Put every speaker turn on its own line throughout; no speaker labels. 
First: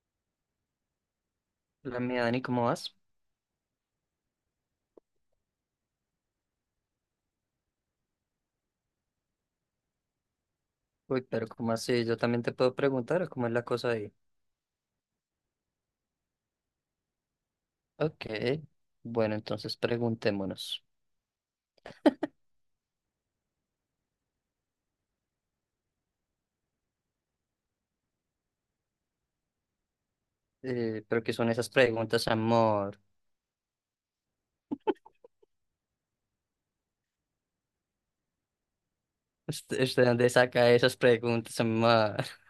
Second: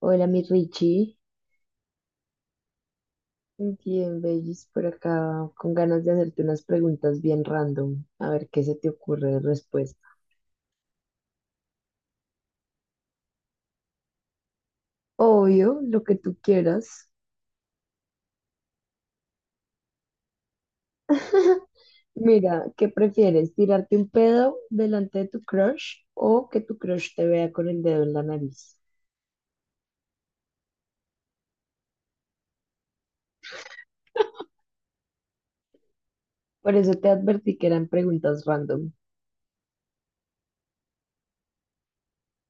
Hola, mi Richie.
La mía, Dani, ¿cómo vas?
Bien, Bellis, por acá, con ganas de hacerte unas preguntas bien random, a ver qué se te ocurre de respuesta.
Uy, pero ¿cómo así? Yo también te puedo preguntar, ¿o cómo es la cosa ahí?
Obvio, lo que tú quieras.
Ok, bueno, entonces preguntémonos.
Mira, ¿qué prefieres? ¿Tirarte un pedo delante de tu crush o que tu crush te vea con el dedo en la nariz?
¿Pero qué son esas preguntas, amor?
Por eso te advertí que eran preguntas random.
¿Usted dónde saca esas preguntas, amor?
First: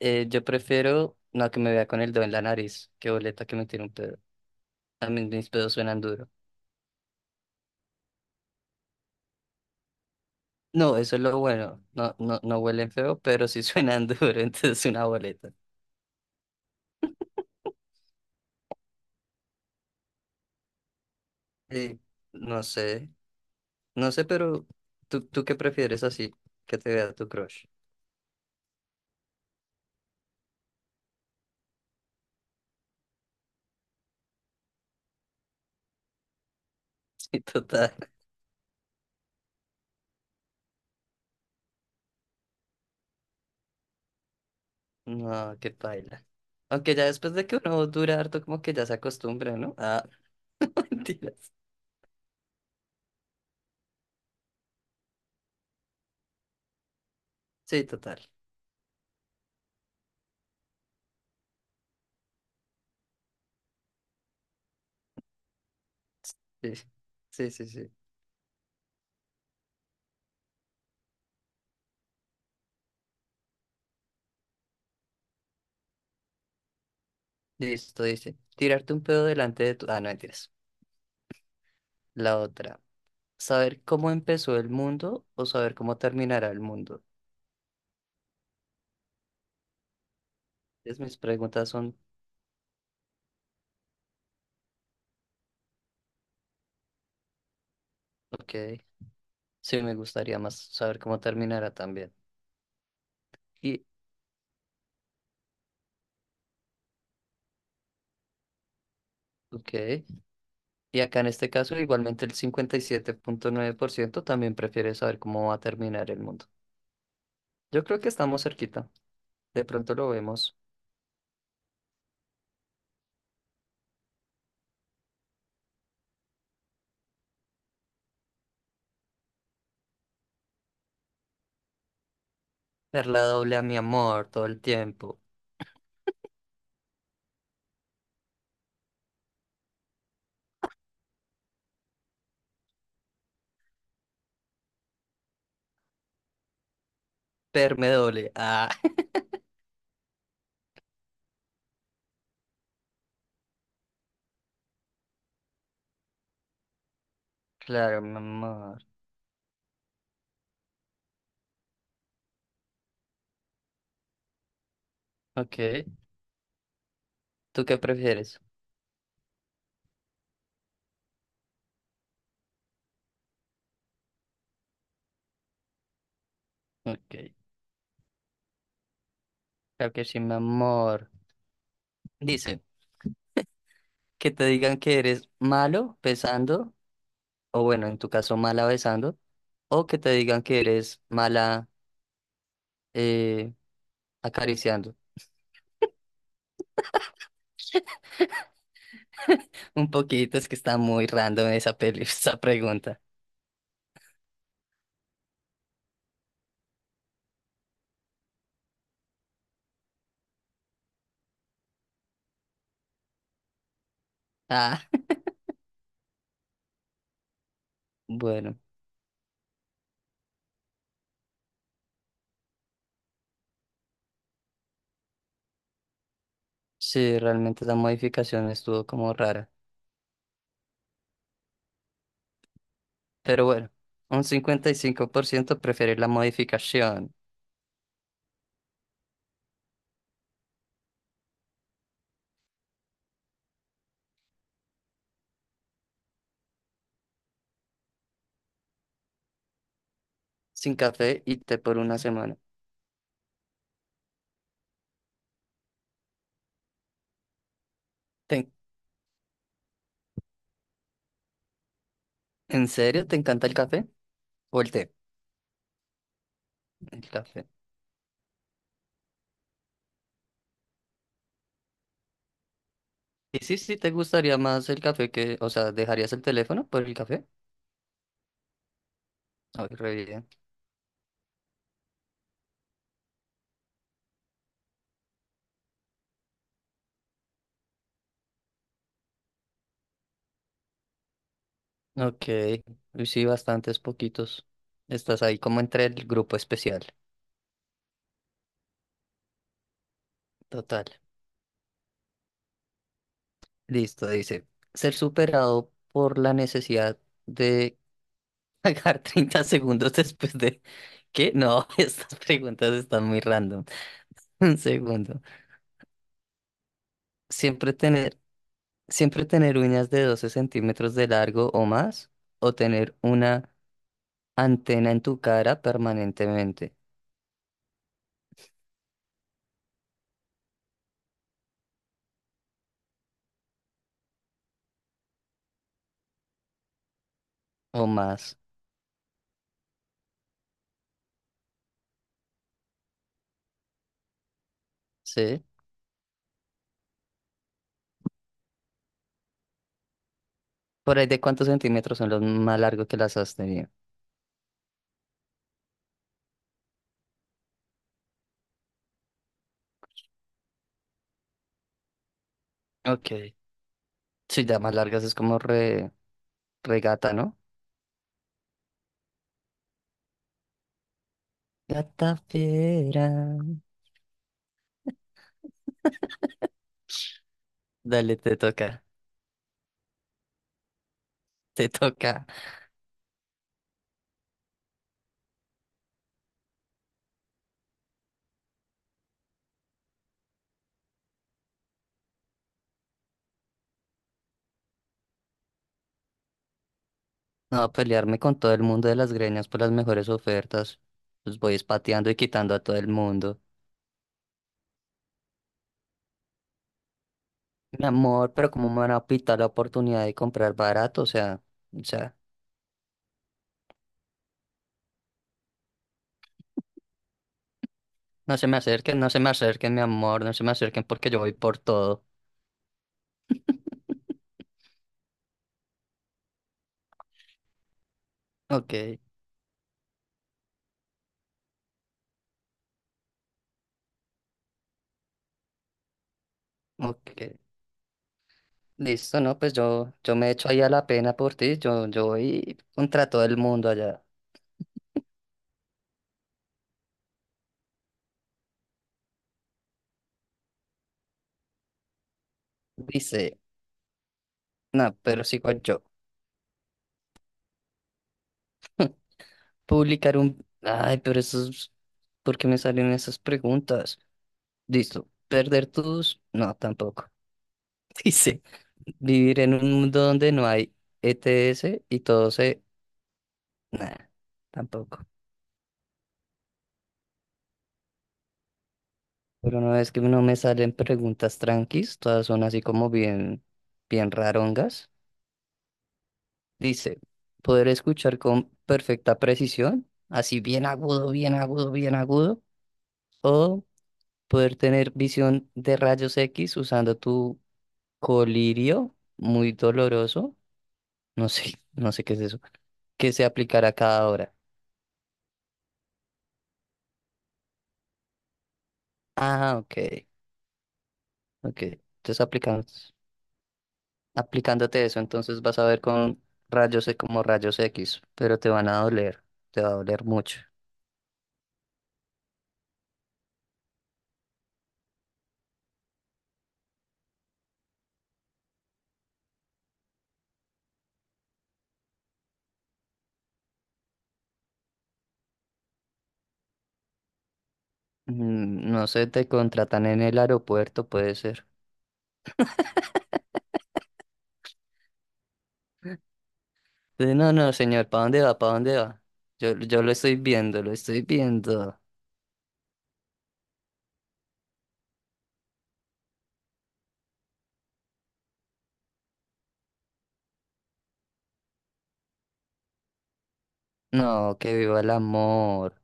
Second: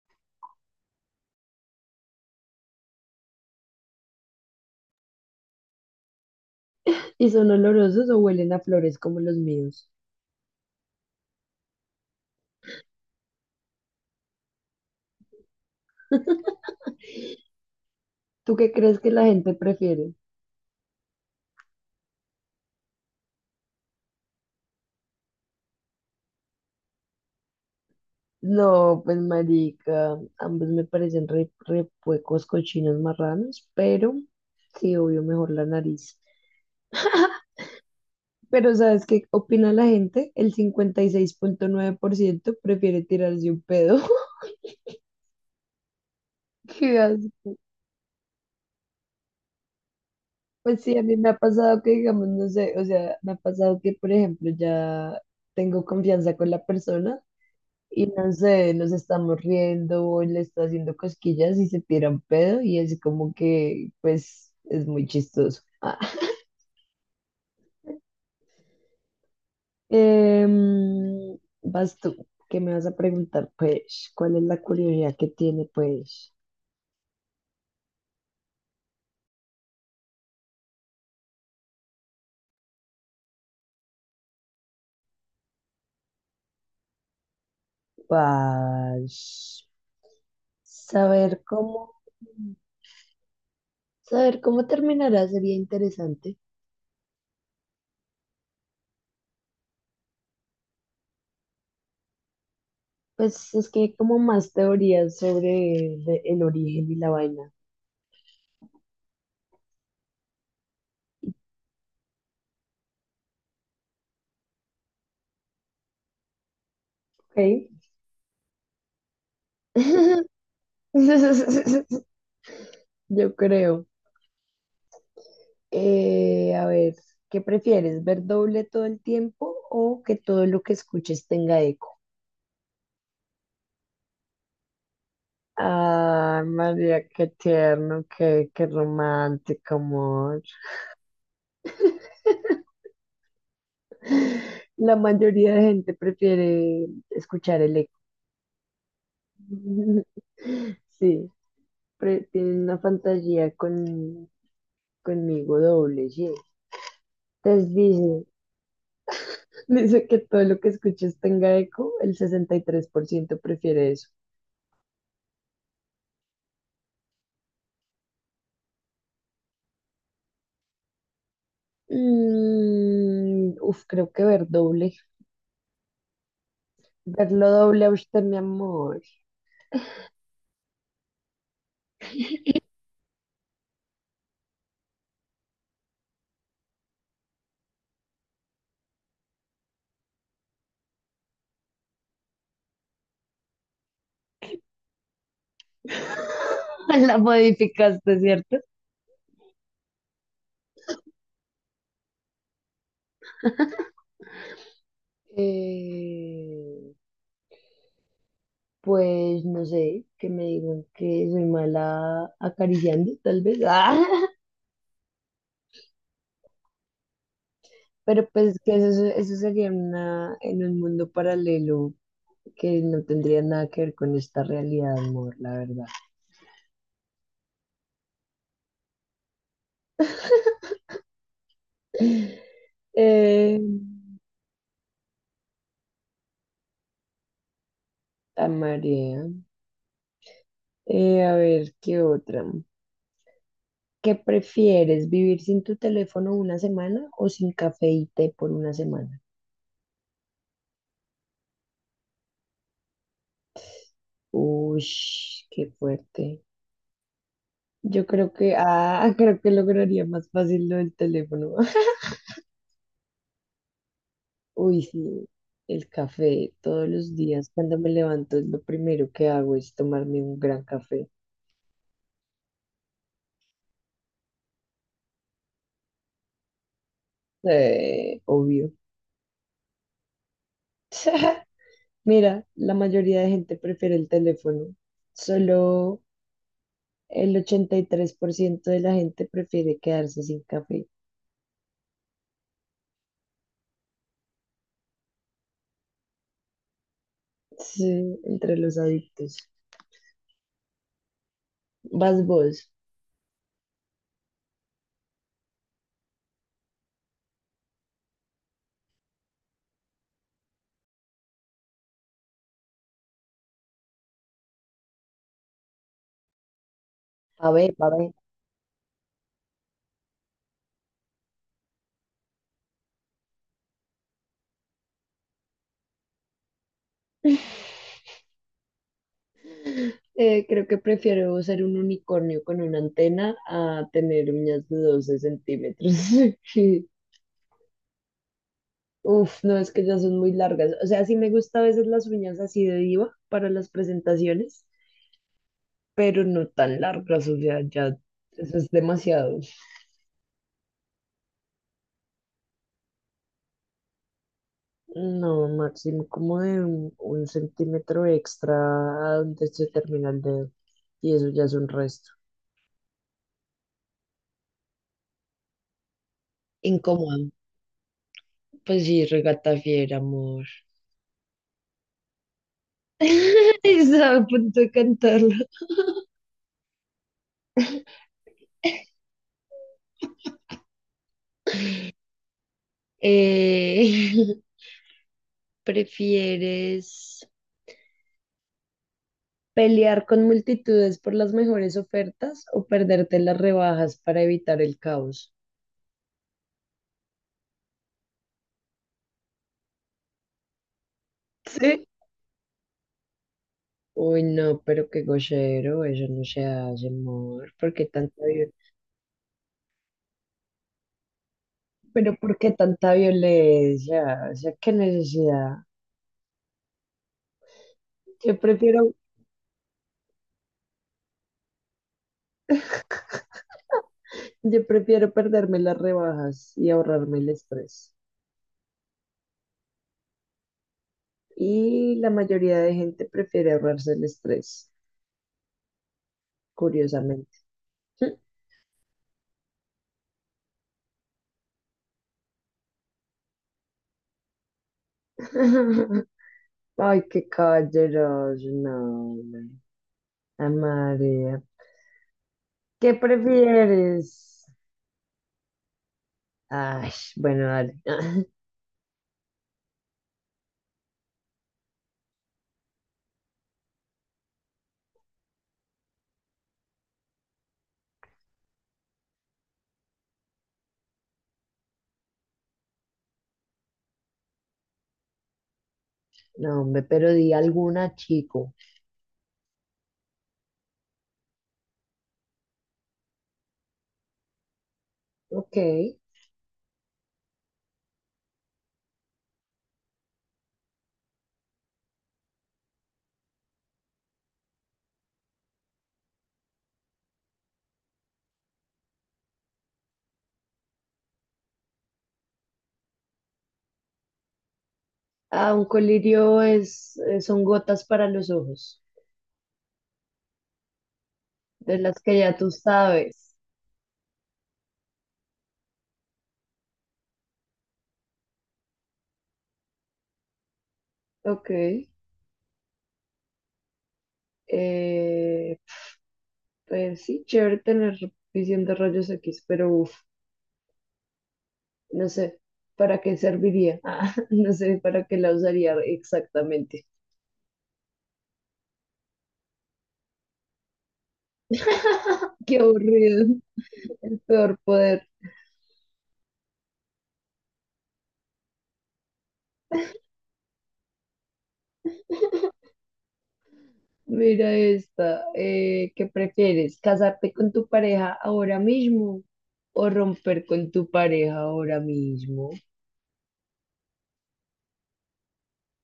Yo prefiero no que me vea con el dedo en la nariz. Qué boleta que me tire un pedo. A mí mis pedos suenan duro.
¿Y son olorosos o huelen a flores como los míos?
No, eso es lo bueno. No, no, no huelen feo, pero sí suenan duro, entonces una boleta.
¿Tú qué crees que la gente prefiere?
Eh, no sé, no sé, pero ¿tú qué prefieres así? Que te vea tu crush.
No, pues marica, ambos me parecen re puecos, cochinos, marranos, pero sí, obvio, mejor la nariz.
Sí, total.
Pero ¿sabes qué opina la gente? El 56,9% prefiere tirarse un pedo.
No, qué paila. Aunque
Qué
ya después de que
asco.
uno dura harto, como que ya se acostumbra, ¿no? Ah,
Pues sí, a mí me ha
mentiras.
pasado que, digamos, no sé, o sea, me ha pasado que, por ejemplo, ya tengo confianza con la persona
Sí,
y
total.
no sé, nos estamos riendo o le está haciendo cosquillas y se tira un pedo y así como que, pues, es muy chistoso. Ah.
Sí, sí, sí, sí.
Em, vas tú, ¿qué me vas a preguntar? Pues, ¿cuál es la curiosidad que tiene, pues,
Listo, dice. Tirarte un pedo delante de tu... Ah, no, mentiras. La otra. ¿Saber cómo empezó el mundo o saber cómo terminará el mundo?
pues,
Mis
saber
preguntas
cómo,
son...
saber cómo terminará sería interesante.
Ok. Sí, me gustaría más saber cómo terminará también.
Pues es que
Y...
hay como más teorías sobre el origen y la vaina.
Ok. Y acá en este caso, igualmente el 57,9% también prefiere saber cómo va a terminar el mundo.
Ok.
Yo creo que estamos cerquita. De pronto lo vemos.
Yo creo. A ver, ¿qué prefieres? ¿Ver doble todo el tiempo o que todo lo que escuches tenga eco?
Perla doble a mi amor todo el tiempo.
Ah, María, qué tierno, qué romántico, amor. La mayoría de gente prefiere escuchar el
Perme
eco.
doble. Ah,
Sí, tienen una fantasía conmigo doble G. Entonces
claro, mi
dice,
amor.
dice que todo lo que escuches tenga eco, el 63% prefiere eso.
Ok. ¿Tú qué prefieres?
Uf, creo que ver doble.
Ok.
Verlo doble a usted, mi amor.
Claro que sí, mi amor. Dice, que te digan que eres malo besando, o bueno, en tu caso mala besando, o que te digan que eres mala eh, acariciando.
La modificaste, ¿cierto?
Un poquito, es que está muy random esa peli, esa pregunta.
Eh, pues no sé, que me digan que soy mala acariciando, tal vez.
Ah,
Pero
bueno.
pues que eso sería una, en un mundo paralelo que no tendría nada que ver con esta realidad, amor, la verdad.
Sí, realmente la modificación estuvo como rara. Pero
Eh,
bueno, un 55% prefiere la modificación
a María. A ver, ¿qué otra? ¿Qué prefieres, vivir sin tu teléfono una semana o sin café y té por una semana?
sin café y té por una semana.
Uy, qué fuerte. Yo creo
¿Te-
que, ah, creo que lograría más fácil lo del teléfono.
¿En serio te encanta el café o el
Uy,
té?
sí, el café todos
El
los
café.
días cuando me levanto lo primero que hago es tomarme un gran café.
Y sí, sí, te gustaría más el café que, o sea, ¿dejarías el teléfono por el café?
Obvio.
Ay, re bien.
Mira, la mayoría de gente prefiere el teléfono. Solo el 83% de la gente prefiere quedarse sin café.
Ok, y sí, bastantes poquitos. Estás ahí como entre el grupo especial.
Sí, entre los adictos.
Total.
Vas vos.
Listo, dice. Ser superado por la necesidad de pagar 30 segundos después de... ¿Qué? No, estas preguntas están muy random. Un segundo.
A ver,
Siempre
a ver.
tener, siempre tener uñas de 12 centímetros de largo o más, o tener una antena en tu cara permanentemente
Creo que prefiero ser un unicornio con una antena a tener uñas de 12 centímetros.
o más.
Uf, no, es que ya son muy largas. O sea, sí me gusta a veces las uñas así de diva para las presentaciones,
¿Sí?
pero no tan largas, o sea, ya eso es demasiado.
Por ahí de cuántos centímetros son los más largos que las has tenido.
No, máximo como de un centímetro extra a donde se termina el dedo. Y eso ya es un resto.
Ok. Sí, ya más largas es como regata,
Incómodo.
¿no?
Pues sí, regata fiera, amor.
Gata fiera.
Estaba a punto de cantarlo.
Dale, te toca. Te toca.
Eh, ¿prefieres pelear con multitudes por las mejores ofertas o perderte las rebajas para evitar el caos?
No, a pelearme con todo el mundo de las greñas por las mejores ofertas. Los voy
Sí,
espateando y quitando a todo el mundo.
uy, no, pero qué gochero, eso no se hace, amor. ¿Por
Mi
qué tanta
amor, pero ¿cómo
violencia?
me van a pitar la oportunidad de comprar barato? O
Pero
sea,
¿por qué tanta violencia? O sea, qué necesidad. Yo
no se me
prefiero,
acerquen, no se me acerquen, mi amor, no se me acerquen porque yo voy por todo.
yo prefiero perderme las rebajas y ahorrarme el estrés.
Ok,
Y la mayoría de gente prefiere ahorrarse el estrés,
ok.
curiosamente.
Listo, no, pues yo, me echo ahí a la pena por ti. Yo voy contra todo el mundo allá.
Ay, qué calleros, no. No. Ah, María. ¿Qué
Dice,
prefieres?
no, pero sigo yo.
Ay, bueno, dale.
Publicar un. Ay, pero eso es. ¿Por qué me salen esas preguntas? Listo. Perder tus... No, tampoco. Dice, vivir en un mundo donde no hay ETS y todo se... Nah, tampoco.
No, hombre, pero di alguna, chico.
Pero no es que no me salen preguntas tranquis, todas son así como bien, bien rarongas.
Ok.
Dice, poder escuchar con perfecta precisión, así bien agudo, bien agudo, bien agudo, o poder tener visión de rayos X usando tu colirio, muy doloroso. No sé, no sé qué es eso. Que se aplicará cada hora.
Ah, un colirio es, son gotas para los ojos,
Ah, ok, ok.
de las que
Entonces
ya tú sabes.
aplicándote eso, entonces vas a ver con rayos E como rayos X, pero te van a doler, te va a doler mucho.
Ok. Eh, pues sí, chévere tener suficientes rayos X, pero uf, no sé, ¿para qué serviría? Ah, no sé, ¿para qué la usaría exactamente?
Mm, no sé, te contratan en el aeropuerto, puede ser.
Qué aburrido, el peor poder.
No, no, señor, ¿para dónde va? ¿Para dónde va? Yo lo estoy viendo, lo estoy viendo.
Mira esta, ¿qué prefieres? ¿Casarte con tu pareja ahora mismo o romper con tu pareja ahora mismo?
No, que viva el amor.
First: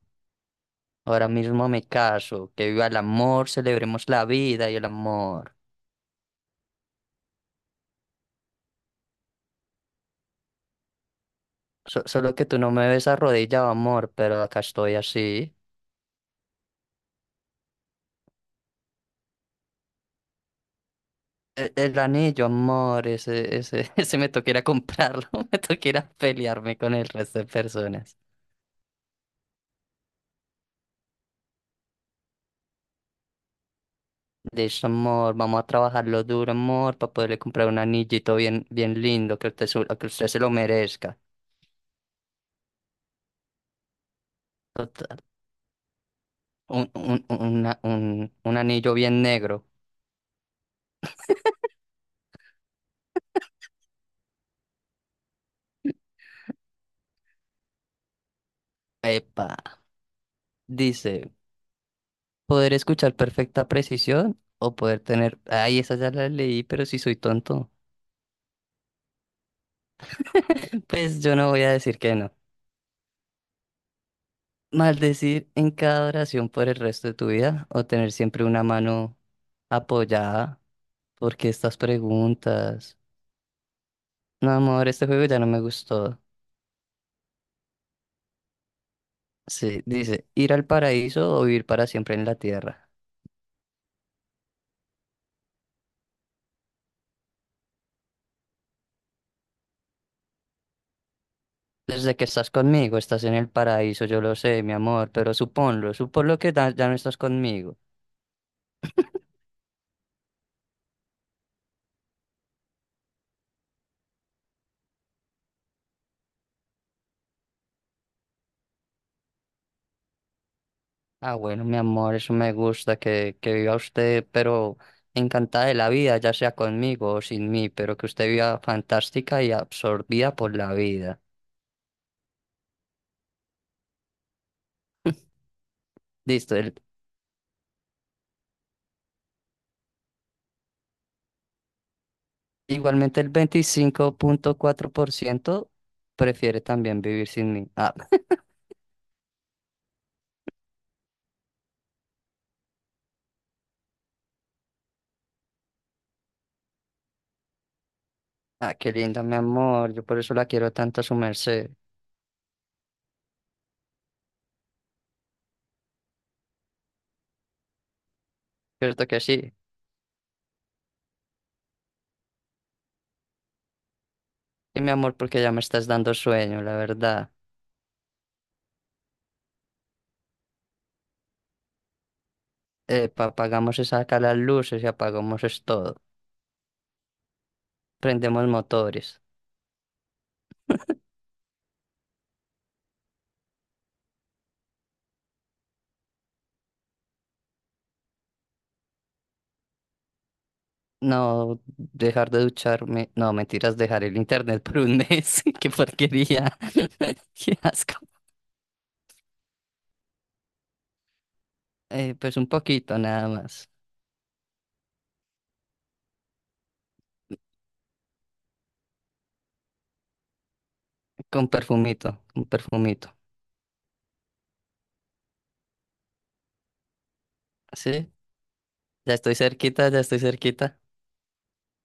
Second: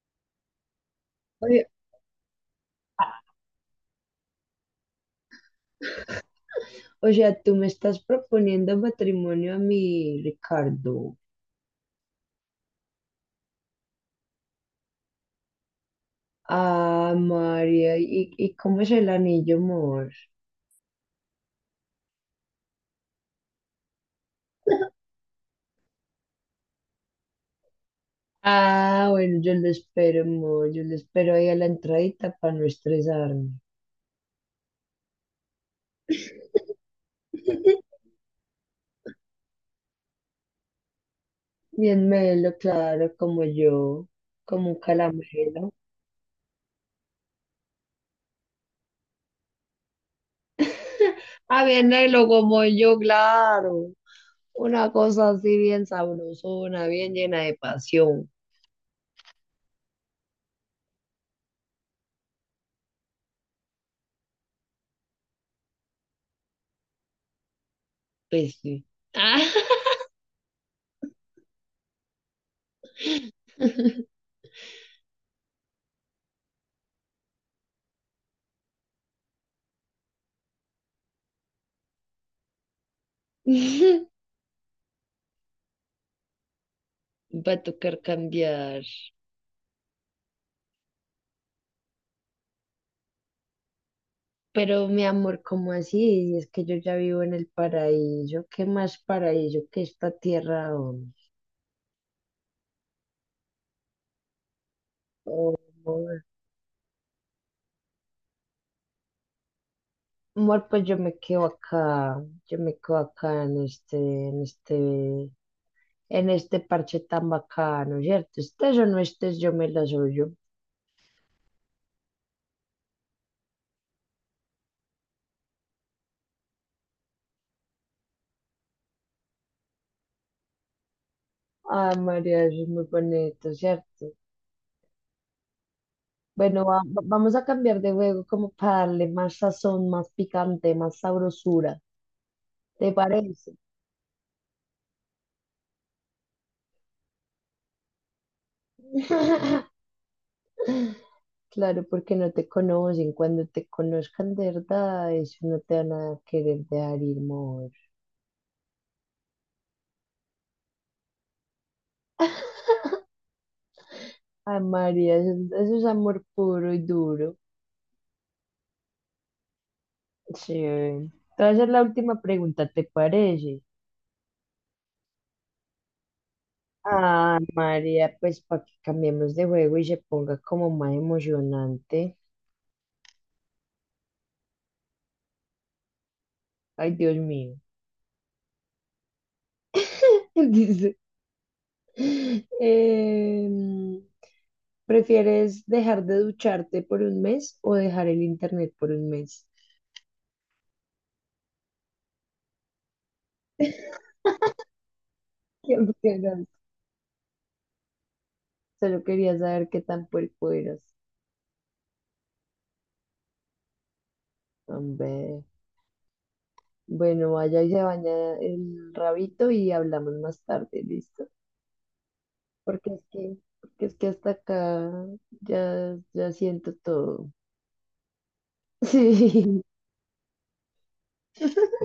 Ahora mismo
Oye,
me caso, que viva el amor, celebremos la vida y el amor.
o sea, tú me estás proponiendo matrimonio a mí, Ricardo.
Solo que tú no me ves arrodillado, amor, pero acá estoy así.
Ah, María, y cómo es el anillo, amor?
El anillo, amor, ese me toca ir a comprarlo, me toca ir a pelearme con el resto de personas.
Ah, bueno, yo lo espero, amor. Yo lo espero ahí a la entradita para no estresarme.
De Listo, amor, vamos a trabajarlo duro, amor, para poderle comprar un anillito bien, bien lindo, que usted se lo merezca.
Bien melo, claro, como yo, como un
Total,
calamero.
un anillo bien negro.
A venderlo como yo, claro. Una cosa así bien sabrosona, bien llena de pasión.
Epa, dice, poder escuchar perfecta precisión o poder tener... Ay, esa ya la leí, pero si soy tonto.
Pues sí. Ah.
Pues yo no voy a decir que no. Maldecir en cada oración por el resto de tu vida o tener siempre una mano apoyada. ¿Porque estas preguntas? No, amor, este juego ya no me gustó.
Va a tocar cambiar.
Sí, dice, ir al paraíso o vivir para siempre en la tierra.
Pero mi amor, ¿cómo así? Si es que yo ya vivo en el paraíso. ¿Qué más paraíso que esta tierra, hombre?
Desde que estás conmigo, estás en el paraíso, yo lo sé, mi amor, pero
Oh,
suponlo,
amor,
suponlo ya no estás conmigo.
amor, pues yo me quedo acá. Yo me quedo acá en este en este parche tan bacano, ¿cierto? Estés o no estés, yo me las oyo.
Ah, bueno, mi amor, eso me gusta que, viva usted, pero encantada de la vida, ya sea conmigo o sin mí, pero que usted viva fantástica y absorbida por la vida.
Ay, María, eso es muy bonito, ¿cierto?
Listo,
Bueno,
el-
vamos a cambiar de juego como para darle más sazón, más picante, más sabrosura. ¿Te
Igualmente el
parece?
25,4% prefiere también vivir sin mí. Ah,
Claro, porque no te conocen. Cuando te conozcan de verdad, eso no te van a querer dejar ir, amor.
ah, qué linda, mi amor, yo por eso la quiero tanto a su merced.
Ay, María, eso es amor puro y duro.
¿Cierto que sí?
Sí. Te voy a hacer la última pregunta, ¿te parece?
Y mi amor, porque ya me estás dando sueño, la verdad.
Ah, María, pues para que cambiemos de juego y se ponga como más emocionante.
Apagamos esas acá las luces y apagamos es todo.
Ay, Dios mío.
Prendemos motores.
Dice, em, ¿prefieres dejar de ducharte por un mes o dejar el internet por un mes?
No, dejar de ducharme. No, mentiras, dejar el internet por un mes. Qué
¿Qué prefieres?
porquería. Qué asco.
Solo quería saber qué tan puerco eras.
Pues un poquito nada más.
Hombre. Bueno, vaya y se baña el rabito y hablamos más tarde, ¿listo?
Con perfumito, con perfumito.
Porque es que hasta acá ya, ya siento todo.
¿Sí? Ya estoy
Sí.
cerquita, ya estoy cerquita.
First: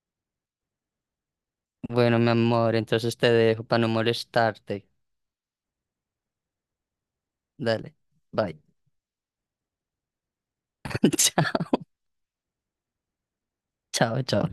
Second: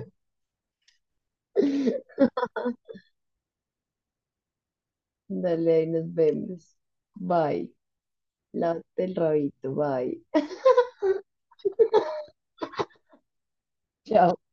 Bueno, mi amor, entonces te dejo para no molestarte.
Dale, ahí nos vemos. Bye.
Dale. Bye.
Lávate el rabito. Bye.
Chao, chao,
Chao.
chao.